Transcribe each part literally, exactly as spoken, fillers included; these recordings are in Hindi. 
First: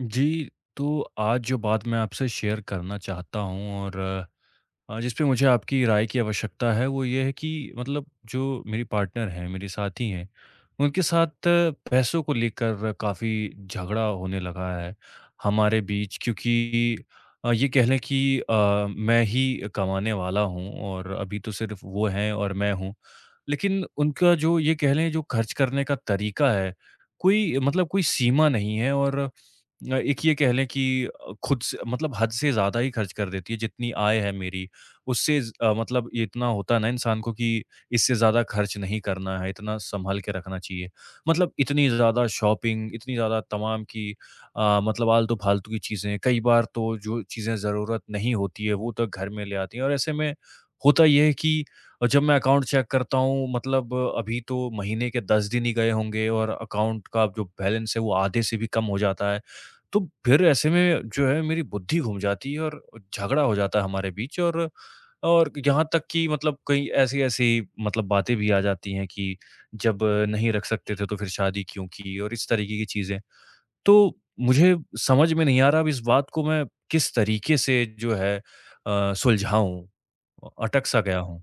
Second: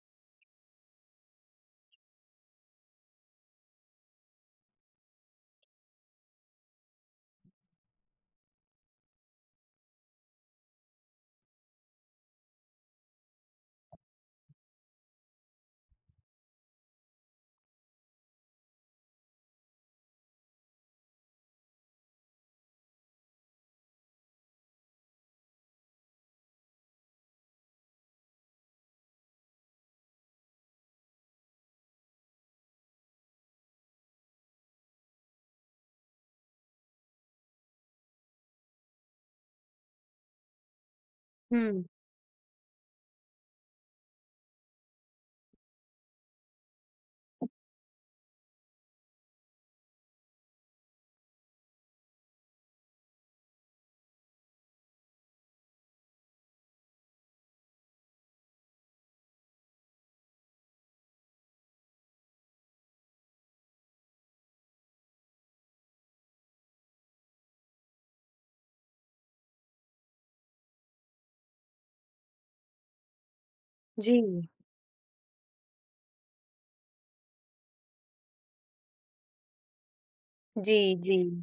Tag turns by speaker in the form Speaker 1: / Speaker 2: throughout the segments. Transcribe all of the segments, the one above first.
Speaker 1: जी, तो आज जो बात मैं आपसे शेयर करना चाहता हूँ और अ, जिस पे मुझे आपकी राय की आवश्यकता है, वो ये है कि मतलब जो मेरी पार्टनर हैं, मेरे साथी हैं, उनके साथ पैसों को लेकर काफ़ी झगड़ा होने लगा है हमारे बीच क्योंकि अ, ये कह लें कि अ, मैं ही कमाने वाला हूँ और अभी तो सिर्फ़ वो हैं और मैं हूँ। लेकिन उनका जो ये कह लें जो खर्च करने का तरीका है, कोई मतलब कोई सीमा नहीं है और अ, एक ये कह लें कि अ, खुद से मतलब हद से ज़्यादा ही खर्च कर देती है, जितनी आय है मेरी, उससे ज़ अ, मतलब ये इतना होता है ना इंसान को कि इससे ज़्यादा खर्च नहीं करना है, इतना सँभाल के रखना चाहिए। मतलब
Speaker 2: हुँ।
Speaker 1: इतनी ज़्यादा शॉपिंग, इतनी ज़्यादा तमाम की अ, मतलब आलतू-फालतू की चीज़ें, कई बार तो जो चीज़ें ज़रूरत नहीं होती है, वो तो घर में ले आती हैं और ऐसे में होता ये है कि अ, जब मैं अकाउंट चेक करता हूँ, मतलब अभी तो महीने के दस दिन ही गए होंगे और अकाउंट का जो बैलेंस है, वो आधे से भी कम हो जाता है। तो फिर ऐसे में जो है मेरी बुद्धि घूम जाती है और झगड़ा हो जाता है हमारे बीच और और यहाँ तक कि मतलब कई ऐसी-ऐसी मतलब बातें भी आ जाती हैं कि जब नहीं रख सकते थे तो फिर शादी क्यों की और इस तरीके की चीज़ें। तो
Speaker 2: जी।
Speaker 1: मुझे समझ में नहीं आ रहा अब इस बात को मैं किस तरीके से जो है अ, सुलझाऊँ? अटक
Speaker 2: जी,
Speaker 1: सा
Speaker 2: जी।
Speaker 1: गया हूँ।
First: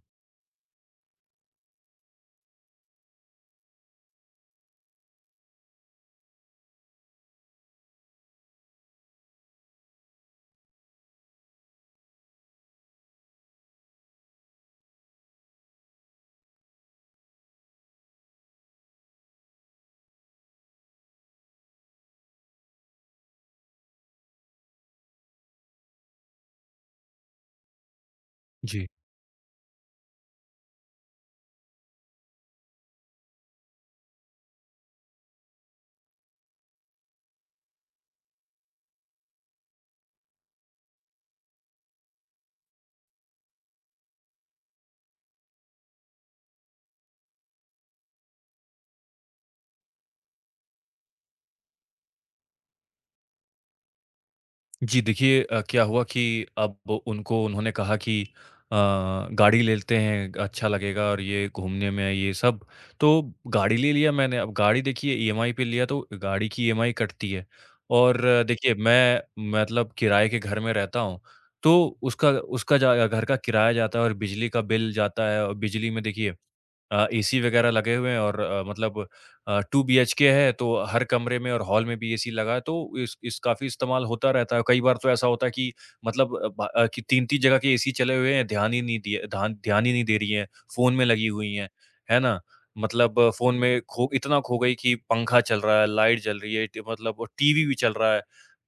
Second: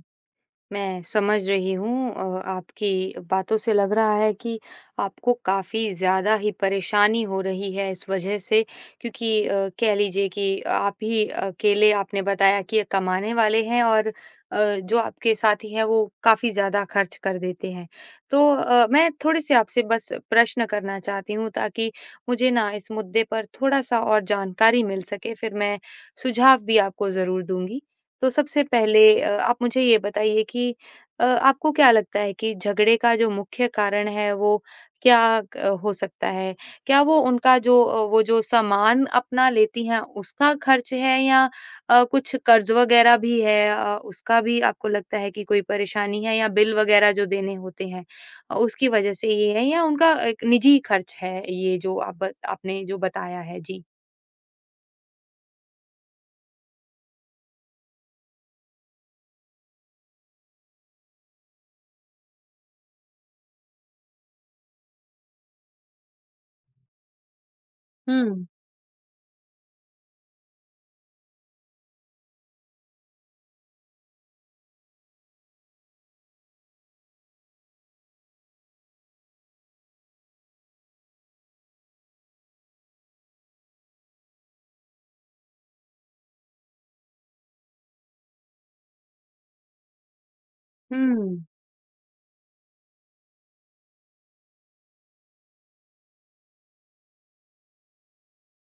Speaker 2: मैं समझ रही हूँ अ, आपकी बातों से लग रहा है कि आपको काफ़ी ज़्यादा ही परेशानी हो रही है इस वजह से क्योंकि अ, कह लीजिए कि आप ही अकेले आपने बताया कि कमाने वाले हैं और अ, जो आपके साथी हैं वो काफ़ी ज़्यादा खर्च कर देते हैं। तो अ, मैं थोड़े-से आपसे बस प्रश्न करना चाहती हूँ ताकि मुझे ना इस मुद्दे पर थोड़ा-सा और जानकारी मिल सके, फिर मैं सुझाव भी आपको ज़रूर दूँगी। तो सबसे
Speaker 1: जी।
Speaker 2: पहले अ, आप मुझे ये बताइए कि अ, आपको क्या लगता है कि झगड़े का जो मुख्य कारण है वो क्या क- हो सकता है? क्या वो उनका जो अ, वो जो सामान अपना लेती हैं उसका खर्च है या अ, कुछ कर्ज वगैरह भी है, अ, उसका भी आपको लगता है कि कोई परेशानी है या बिल वगैरह जो देने होते हैं, अ, उसकी वजह से ये है या उनका एक निजी खर्च है ये जो आप बत- आपने जो बताया है। जी।
Speaker 1: जी देखिए अ, क्या हुआ कि अब उनको उन्होंने कहा कि अ, गाड़ी ले लेते हैं अच्छा लगेगा और ये घूमने में ये सब तो गाड़ी ले लिया मैंने अब गाड़ी देखिए ईएमआई पे लिया तो गाड़ी की ईएमआई कटती है और अ,
Speaker 2: हम्म।
Speaker 1: देखिए मैं मतलब किराए के घर में रहता हूँ तो उसका उसका जा घर का किराया जाता है और बिजली का बिल जाता है और बिजली में देखिए अ, एसी वगैरह लगे हुए हैं और अ, मतलब अ, टू बीएचके है तो हर कमरे में और हॉल में भी एसी लगा है तो इस इस काफ़ी इस्तेमाल होता रहता है। कई बार तो ऐसा होता है कि मतलब अ, ब अ, कि तीन तीन जगह के एसी चले हुए हैं, ध्यान ही नहीं दिए ध्यान ध्यान ही नहीं दे रही हैं, फ़ोन में लगी
Speaker 2: हम्म।
Speaker 1: हुई हैं, है ना? मतलब फ़ोन में खो इतना खो गई कि पंखा चल रहा है, लाइट जल रही है, ट मतलब और टीवी भी चल रहा है।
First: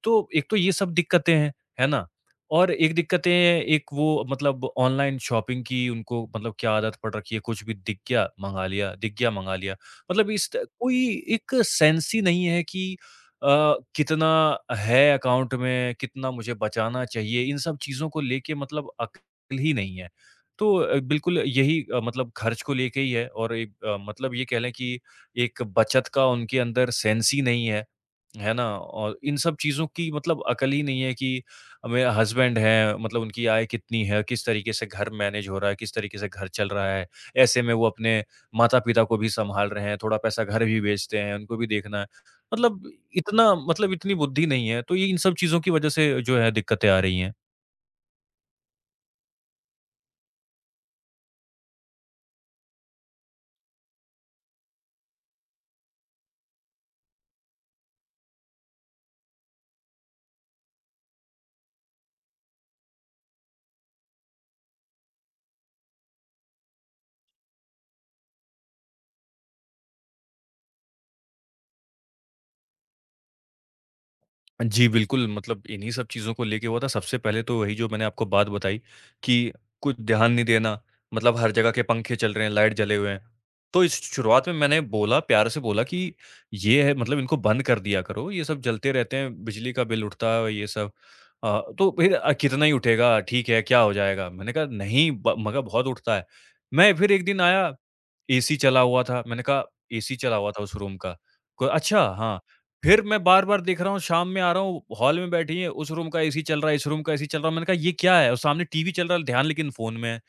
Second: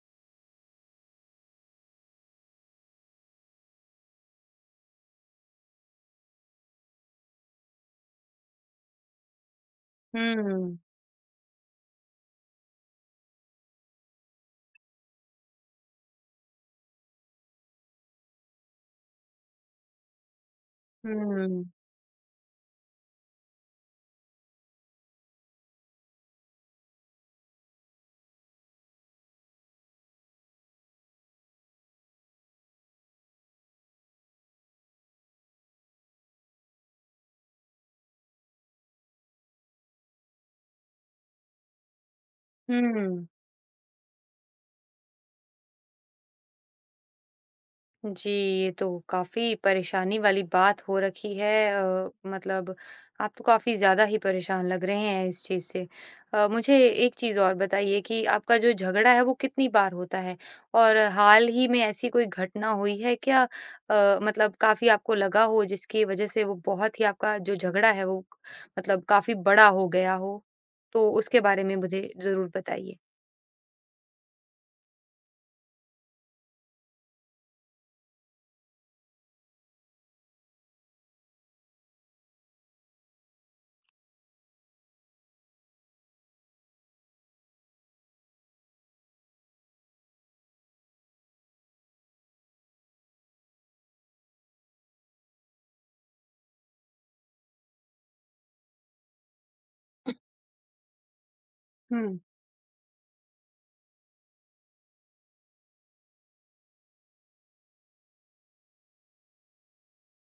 Speaker 1: तो एक तो ये सब दिक्कतें हैं, है ना? और एक दिक्कतें एक वो मतलब ऑनलाइन शॉपिंग की उनको मतलब क्या आदत पड़ रखी है, कुछ भी दिख गया मँगा लिया, दिख गया मँगा लिया। मतलब इस त
Speaker 2: हम्म।
Speaker 1: कोई एक सेंस ही नहीं है कि अ, कितना है अकाउंट में, कितना मुझे बचाना चाहिए, इन सब चीज़ों को लेके मतलब अक्ल ही नहीं है। तो अ, बिल्कुल
Speaker 2: हम्म।
Speaker 1: यही अ, मतलब खर्च को लेके ही है और एक अ, मतलब ये कह लें कि एक बचत का उनके अंदर सेंस ही नहीं है, है ना? और इन सब चीज़ों की मतलब अकल ही नहीं है कि अ, मेरा हस्बैंड है मतलब उनकी आय कितनी है, किस तरीके से घर मैनेज हो रहा है, किस तरीके से घर चल रहा है। ऐसे में वो अपने माता-पिता को भी सँभाल रहे हैं, थोड़ा पैसा घर भी भेजते हैं, उनको भी देखना है। मतलब
Speaker 2: हम्म।
Speaker 1: इतना मतलब इतनी बुद्धि नहीं है, तो ये इन सब चीज़ों की वज़ह से जो है दिक्कतें आ रही हैं।
Speaker 2: जी, ये तो काफ़ी परेशानी वाली बात हो रखी है। अ, मतलब आप तो काफ़ी ज़्यादा ही परेशान लग रहे हैं इस चीज़ से। अ, मुझे एक चीज़ और बताइए कि आपका जो झगड़ा है वो कितनी बार होता है? और हाल ही में ऐसी कोई घटना हुई है क्या, अ, मतलब काफ़ी आपको लगा हो जिसकी वज़ह से वो बहुत ही आपका जो झगड़ा है वो मतलब काफ़ी बड़ा हो गया हो? तो उसके बारे में मुझे ज़रूर बताइए।
Speaker 1: जी, बिल्कुल, मतलब इन्हीं सब चीज़ों को लेके हुआ था। सबसे पहले तो वही जो मैंने आपको बात बताई कि कुछ ध्यान नहीं देना, मतलब हर जगह के पंखे चल रहे हैं, लाइट जले हुए हैं। तो इस शुरुआत में मैंने बोला, प्यार से बोला कि ये है मतलब इनको बंद कर दिया करो, ये सब जलते रहते हैं, बिजली का बिल उठता है ये सब। अ, तो फिर अ, कितना ही उठेगा, ठीक है, क्या हो जाएगा? मैंने कहा नहीं ब मगर बहुत उठता है। मैं फिर एक दिन आया, एसी चला हुआ था, मैंने कहा एसी चला हुआ था उस रूम का। क अच्छा,
Speaker 2: हुँ।
Speaker 1: हाँ। फिर मैं बार-बार देख रहा हूँ, शाम में आ रहा हूँ, हॉल में बैठी हैं, उस रूम का एसी चल रहा है, इस रूम का एसी चल रहा है। मैंने कहा ये क्या है? और सामने टीवी चल रहा है, ध्यान लेकिन फ़ोन में है।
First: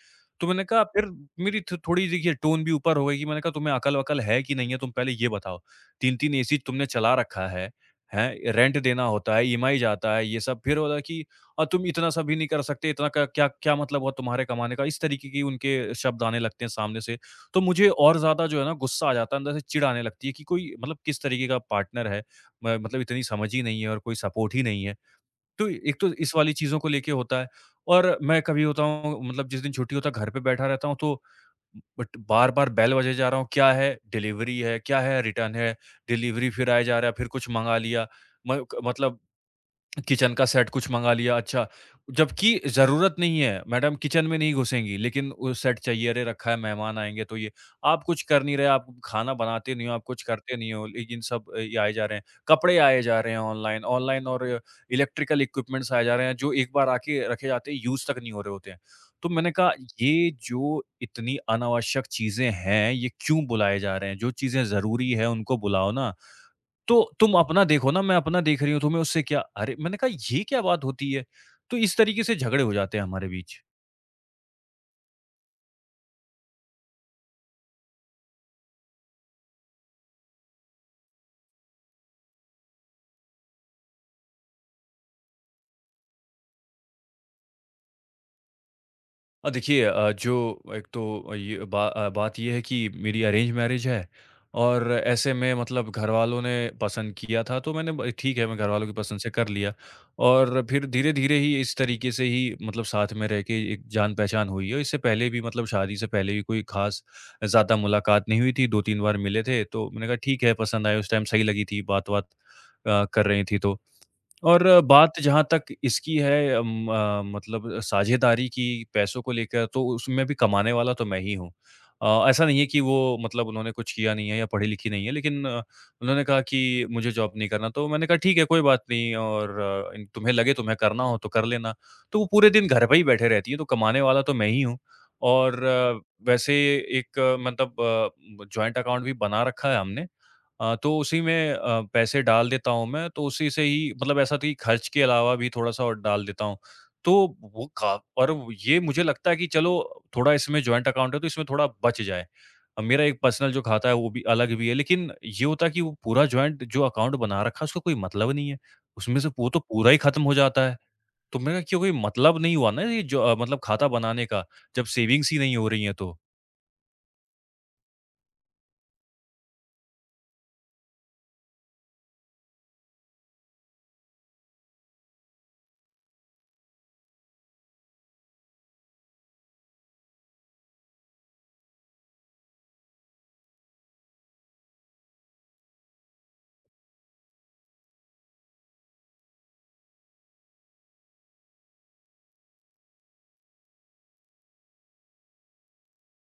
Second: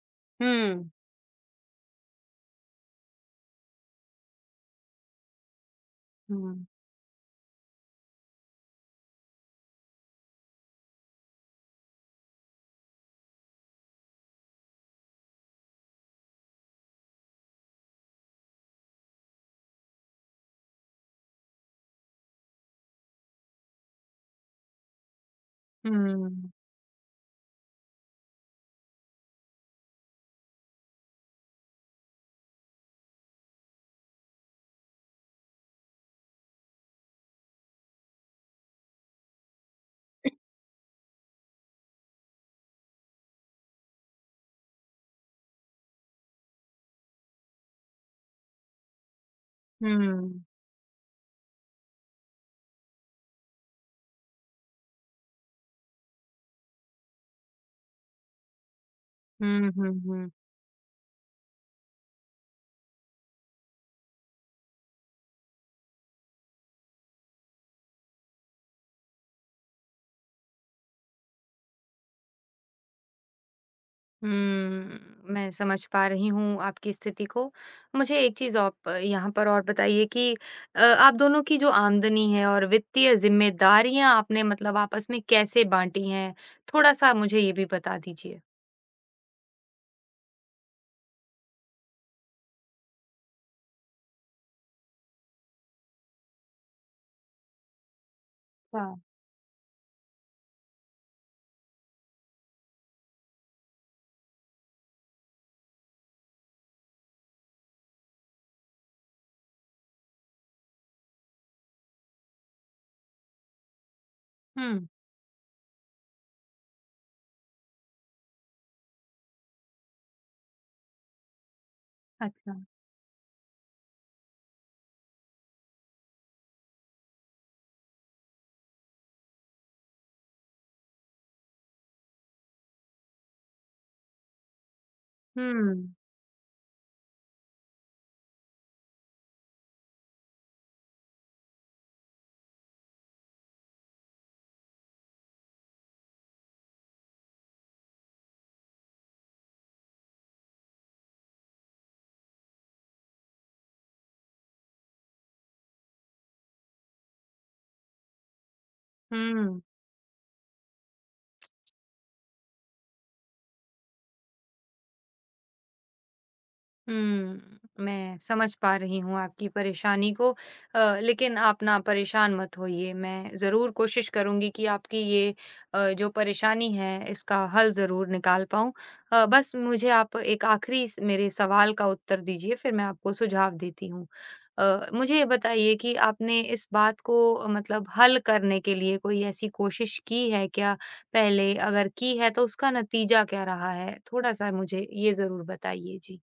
Speaker 1: तो मैंने कहा
Speaker 2: हुँ।
Speaker 1: फिर मेरी थो थोड़ी देखिए टोन भी ऊपर हो गई कि मैंने कहा तुम्हें अकल-वकल है कि नहीं है? तुम पहले ये बताओ। तीन तीन एसी
Speaker 2: हुँ,
Speaker 1: तुमने चला रखा है, हैं? रेंट देना होता है, ईएमआई जाता है, ये सब। फिर बोला कि अ, तुम इतना सा भी नहीं कर सकते, इतना का क्या क्या मतलब हुआ तुम्हारे कमाने का? इस तरीके की उनके शब्द आने लगते हैं सामने से। तो मुझे और ज़्यादा जो है ना गुस्सा आ जाता है, अंदर से चिढ़ आने लगती है कि कोई मतलब किस तरीके का पार्टनर है? म मतलब इतनी समझ ही नहीं है और कोई सपोर्ट ही नहीं है। तो एक तो इस
Speaker 2: हुँ,
Speaker 1: वाली चीज़ों को लेके होता है और मैं कभी होता हूँ मतलब जिस दिन छुट्टी होता है घर पे बैठा रहता हूँ तो बट बार-बार बेल बजाए जा रहा हूँ, क्या है? डिलीवरी है, क्या है? रिटर्न है, डिलीवरी फिर आए जा रहा है, फिर कुछ मँगा लिया। म क मतलब किचन का सेट कुछ मँगा लिया, अच्छा, जबकि ज़रूरत नहीं है, मैडम किचन में नहीं घुसेंगी, लेकिन वो सेट चाहिए, अरे रखा है मेहमान आएँगे तो ये आप कुछ कर नहीं रहे, आप खाना बनाते नहीं हो, आप कुछ
Speaker 2: हुँ,
Speaker 1: करते नहीं हो, लेकिन सब अ, ये आए जा रहे हैं। कपड़े आए जा रहे हैं ऑनलाइन, ऑनलाइन और इलेक्ट्रिकल इक्विपमेंट्स आए जा रहे हैं, जो एक बार आके रखे जाते हैं, यूज़ तक नहीं हो रहे होते हैं। तो मैंने
Speaker 2: हुँ,
Speaker 1: कहा
Speaker 2: हुँ, हुँ।
Speaker 1: ये जो इतनी अनावश्यक चीज़ें हैं, ये क्यों बुलाए जा रहे हैं? जो चीज़ें ज़रूरी है उनको बुलाओ ना। तो तुम अपना देखो ना, मैं अपना देख रही हूँ, तुम्हें उससे क्या? अरे! मैंने कहा ये क्या बात होती है? तो इस तरीके से झगड़े हो जाते हैं हमारे बीच।
Speaker 2: हम्म, मैं समझ पा रही हूँ आपकी स्थिति को। मुझे एक चीज़ आप अ, यहाँ पर और बताइए कि अ, आप दोनों की जो आमदनी है और वित्तीय ज़िम्मेदारियाँ आपने मतलब आपस में कैसे बाँटी हैं? थोड़ा-सा मुझे ये भी बता दीजिए।
Speaker 1: अ, देखिए अ, जो एक तो ये बा अ, बात ये है कि मेरी अरेंज मैरिज है और ऐसे में मतलब घरवालों ने पसंद किया था तो मैंने ब ठीक है, मैं
Speaker 2: अच्छा।
Speaker 1: घरवालों की पसंद से कर लिया और फिर धीरे-धीरे ही इस तरीके से ही मतलब साथ में रह के एक जान-पहचान हुई है। इससे पहले भी मतलब शादी से पहले भी कोई ख़ास ज़्यादा मुलाकात नहीं हुई थी, दो तीन बार मिले थे, तो मैंने कहा ठीक है, पसंद आए उस टाइम सही लगी थी, बात-वात अ, कर रही थी तो। और अ,
Speaker 2: हुँ।
Speaker 1: बात जहाँ तक इसकी है अम, अ, मतलब साझेदारी की पैसों को लेकर तो उसमें भी कमाने वाला तो मैं ही हूँ। अ, ऐसा
Speaker 2: अच्छा।
Speaker 1: नहीं है कि वो मतलब उन्होंने कुछ किया नहीं है या पढ़ी-लिखी नहीं है लेकिन अ, उन्होंने कहा कि मुझे जॉब नहीं करना तो मैंने कहा ठीक है कोई बात नहीं और अ, इन तुम्हें लगे तुम्हें करना हो तो कर लेना। तो वो पूरे दिन घर पे ही बैठे रहती हैं तो कमाने वाला तो मैं ही हूँ। और
Speaker 2: हुँ,
Speaker 1: अ, वैसे एक मतलब अ, मतलब जॉइंट अकाउंट भी बना रखा है हमने। अ, तो उसी में अ, पैसे डाल देता हूँ मैं, तो उसी से ही मतलब ऐसा था कि खर्च के अलावा भी थोड़ा-सा और डाल देता हूँ। तो वो का और वो- ये मुझे लगता है कि चलो थोड़ा इसमें जॉइंट अकाउंट है तो इसमें थोड़ा बच जाए। अ, मेरा एक पर्सनल जो खाता है वो भी अलग भी है, लेकिन ये होता है कि वो पूरा जॉइंट जो अकाउंट बना रखा है उसका कोई मतलब नहीं है। उसमें से वो
Speaker 2: हुँ।
Speaker 1: तो पूरा ही खत्म हो जाता है। तो मेरा क्यों कोई मतलब नहीं हुआ ना ये जो अ, मतलब खाता बनाने का, जब सेविंग्स ही नहीं हो रही हैं तो।
Speaker 2: हुँ, मैं समझ पा रही हूँ आपकी परेशानी को। अ, लेकिन आप ना परेशान मत होइए, मैं ज़रूर कोशिश करूँगी कि आपकी ये अ, जो परेशानी है, इसका हल ज़रूर निकाल पाऊँ। अ, बस मुझे आप एक आखिरी स मेरे सवाल का उत्तर दीजिए, फिर मैं आपको सुझाव देती हूँ। अ, मुझे ये बताइए कि आपने इस बात को अ, मतलब हल करने के लिए कोई ऐसी कोशिश की है क्या पहले? अगर की है, तो उसका नतीजा क्या रहा है? थोड़ा-सा मुझे ये ज़रूर बताइए। जी।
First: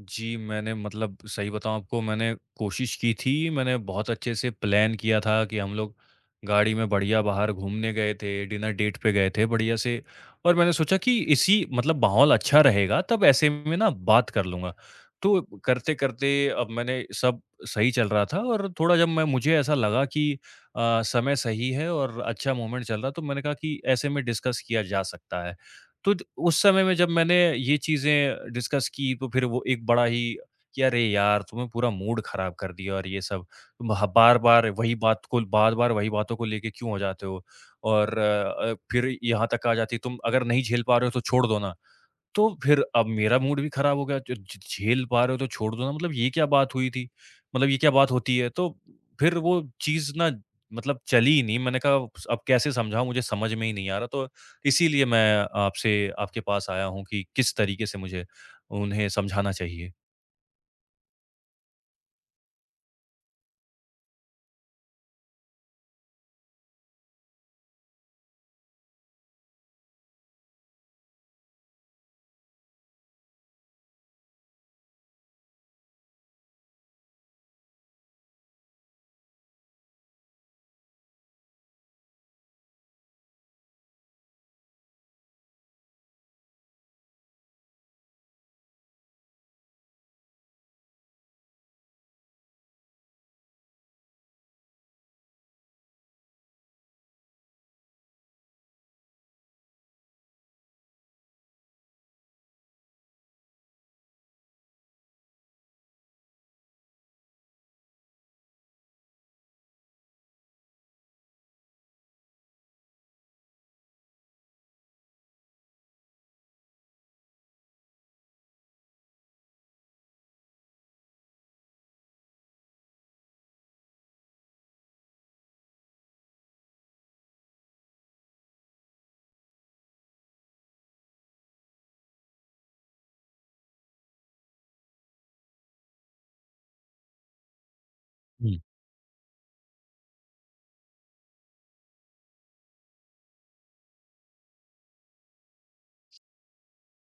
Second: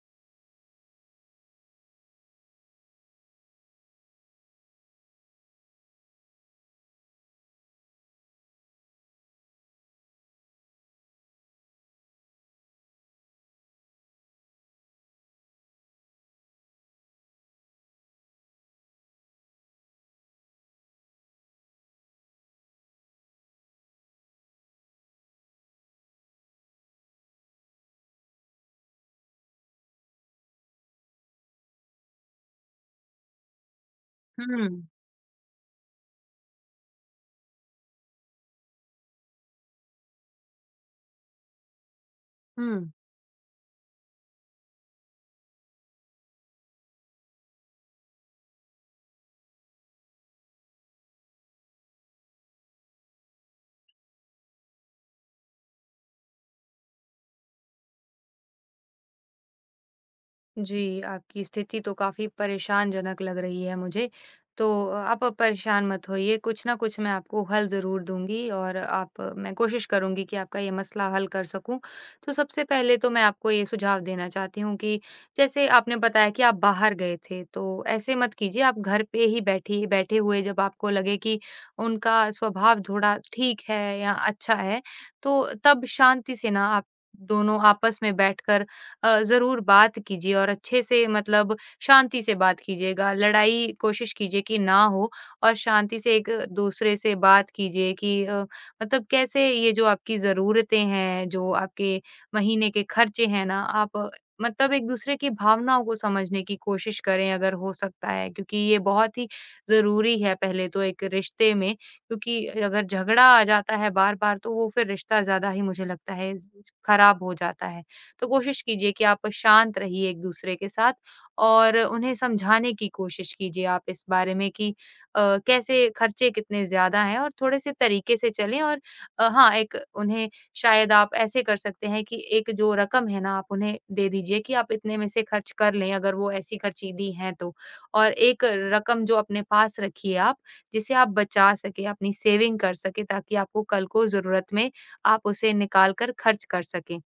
Speaker 1: जी, मैंने मतलब सही बताऊँ आपको मैंने कोशिश की थी, मैंने बहुत अच्छे से प्लान किया था कि हम लोग गाड़ी में बढ़िया बाहर घूमने गए थे, डिनर डेट पे गए थे बढ़िया से और मैंने सोचा कि इसी मतलब माहौल अच्छा रहेगा, तब ऐसे में ना बात कर लूँगा। तो करते-करते अब मैंने सब सही चल रहा था और थोड़ा जब मैं मुझे ऐसा लगा कि अ, समय सही है और अच्छा मोमेंट चल रहा है, तो मैंने कहा कि ऐसे में डिस्कस किया जा सकता है। तो द- उस समय में जब मैंने ये चीज़ें डिस्कस की तो फिर वो एक बड़ा ही कि अरे यार तुम्हें पूरा मूड खराब कर दिया और ये सब तुम बार बार
Speaker 2: हुँ,
Speaker 1: वही बात को बार बार वही बातों को लेके क्यों हो जाते हो और अ, अ, फिर यहाँ तक आ जाती है, तुम अगर नहीं झेल पा रहे हो तो छोड़ दो ना तो फिर
Speaker 2: हुँ।
Speaker 1: अब मेरा मूड भी खराब हो गया, तो ज झ झेल पा रहे हो तो छोड़ दो ना, मतलब ये क्या बात हुई थी? मतलब ये क्या बात होती है? तो फिर वो चीज़ ना मतलब चली ही नहीं, मैंने कहा अब कैसे समझाऊँ मुझे समझ में ही नहीं आ रहा, तो इसीलिए मैं आपसे आपके पास आया हूँ कि किस तरीके से मुझे उन्हें समझाना चाहिए?
Speaker 2: जी, आपकी स्थिति तो काफ़ी परेशानजनक लग रही है मुझे। तो आप परेशान मत होइए, कुछ ना कुछ मैं आपको हल ज़रूर दूँगी और आप मैं कोशिश करूँगी कि आपका ये मसला हल कर सकूँ। तो सबसे पहले तो मैं आपको ये सुझाव देना चाहती हूँ कि जैसे आपने बताया कि आप बाहर गए थे, तो ऐसे मत कीजिए, आप घर पे ही बैठी बैठे हुए जब आपको लगे कि उनका स्वभाव थोड़ा ठीक है या अच्छा है, तो तब शांति से ना आप दोनों आपस में बैठकर अ, ज़रूर बात कीजिए और अच्छे से मतलब शांति से बात कीजिएगा। लड़ाई कोशिश कीजिए कि ना हो और शांति से एक-दूसरे से बात कीजिए कि अ, मतलब कैसे ये जो आपकी ज़रूरतें हैं, जो आपके महीने के खर्चे हैं ना, आप अ, मतलब एक-दूसरे की भावनाओं को समझने की कोशिश करें अगर हो सकता है, क्योंकि ये बहुत ही ज़रूरी है पहले तो एक रिश्ते में, क्योंकि अगर झगड़ा आ जाता है बार-बार तो वो फिर रिश्ता ज़्यादा ही मुझे लगता है ख़राब हो जाता है। तो कोशिश कीजिए कि आप शांत रहिए एक-दूसरे के साथ और उन्हें समझाने की कोशिश कीजिए आप इस बारे में कि अ, कैसे खर्चे कितने ज़्यादा हैं और थोड़े-से तरीके से चलें और अ, हाँ, एक उन्हें शायद आप ऐसे कर सकते हैं कि एक जो रकम है ना, आप उन्हें दे दीजिए कि आप इतने में से खर्च कर लें, अगर वो ऐसी खर्चीली हैं तो। और एक
Speaker 1: हुँ।
Speaker 2: रकम जो अपने पास रखिए आप, जिसे आप बचा सकें, अपनी सेविंग कर सकें ताकि आपको कल को ज़रूरत में आप उसे निकाल कर खर्च कर सकें।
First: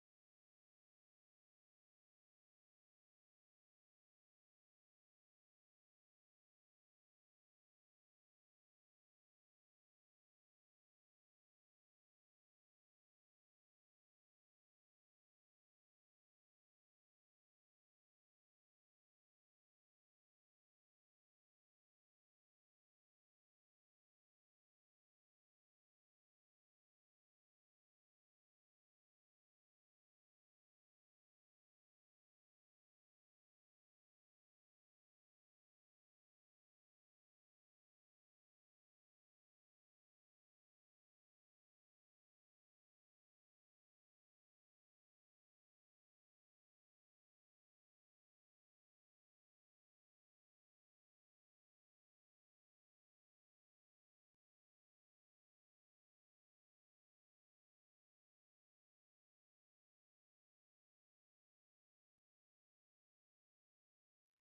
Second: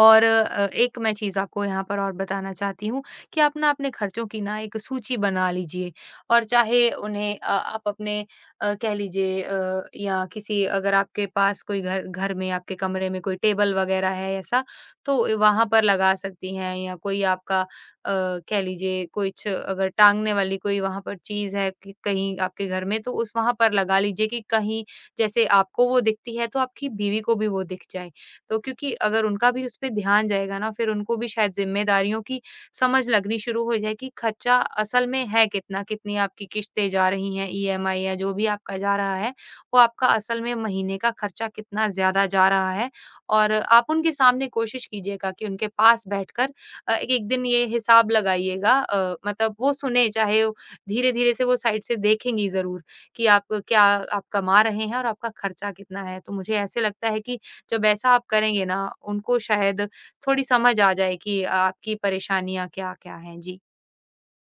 Speaker 2: और अ, एक मैं चीज़ आपको यहाँ पर और बताना चाहती हूँ कि आप ना अपने खर्चों की ना एक सूची बना लीजिए और चाहे उन्हें अ, आप अपने अ, कह लीजिए अ, या किसी अगर आपके पास कोई घर घर में आपके कमरे में कोई टेबल वगैरह है ऐसा, तो वहां पर लगा सकती हैं या कोई आपका अ, कह लीजिए कुछ अगर टांगने वाली कोई वहां पर चीज़ है कि कहीं आपके घर में, तो उस वहां पर लगा लीजिए कि कहीं जैसे आपको वो दिखती है तो आपकी बीवी को भी वो दिख जाए, तो क्योंकि अगर उनका भी उस पे ध्यान जाएगा ना फिर उनको भी शायद ज़िम्मेदारियों की समझ लगनी शुरू हो जाए कि खर्चा असल में है कितना, कितनी आपकी किश्तें जा रही हैं ई एम आई या जो भी आपका जा रहा है, वो आपका असल में महीने का खर्चा कितना ज़्यादा जा रहा है। और आप उनके सामने कोशिश कीजिएगा कि उनके पास बैठकर अ, एक एक दिन ये हिसाब लगाइएगा, अ, मतलब वो सुने चाहे धीरे-धीरे से वो साइड से देखेंगी ज़रूर कि आप क्या आप कमा रहे हैं और आपका खर्चा कितना है। तो मुझे ऐसे लगता है कि जब ऐसा आप करेंगे ना, उनको शायद थोड़ी समझ आ जाए कि आपकी परेशानियाँ क्या-क्या हैं। जी।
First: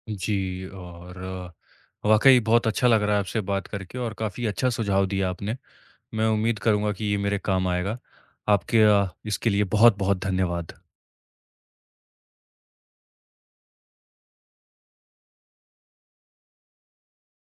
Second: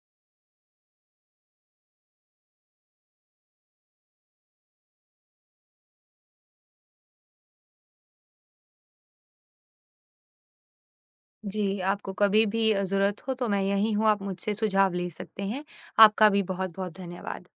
Speaker 1: जी और वाक़ई बहुत अच्छा लग रहा है आपसे बात करके और काफ़ी अच्छा सुझाव दिया आपने। मैं उम्मीद करूँगा कि ये मेरे काम आएगा। आपके अ, इसके लिए बहुत-बहुत धन्यवाद।
Speaker 2: जी, आपको कभी भी ज़रूरत हो तो मैं यहीं हूँ, आप मुझसे सुझाव ले सकते हैं। आपका भी बहुत-बहुत धन्यवाद।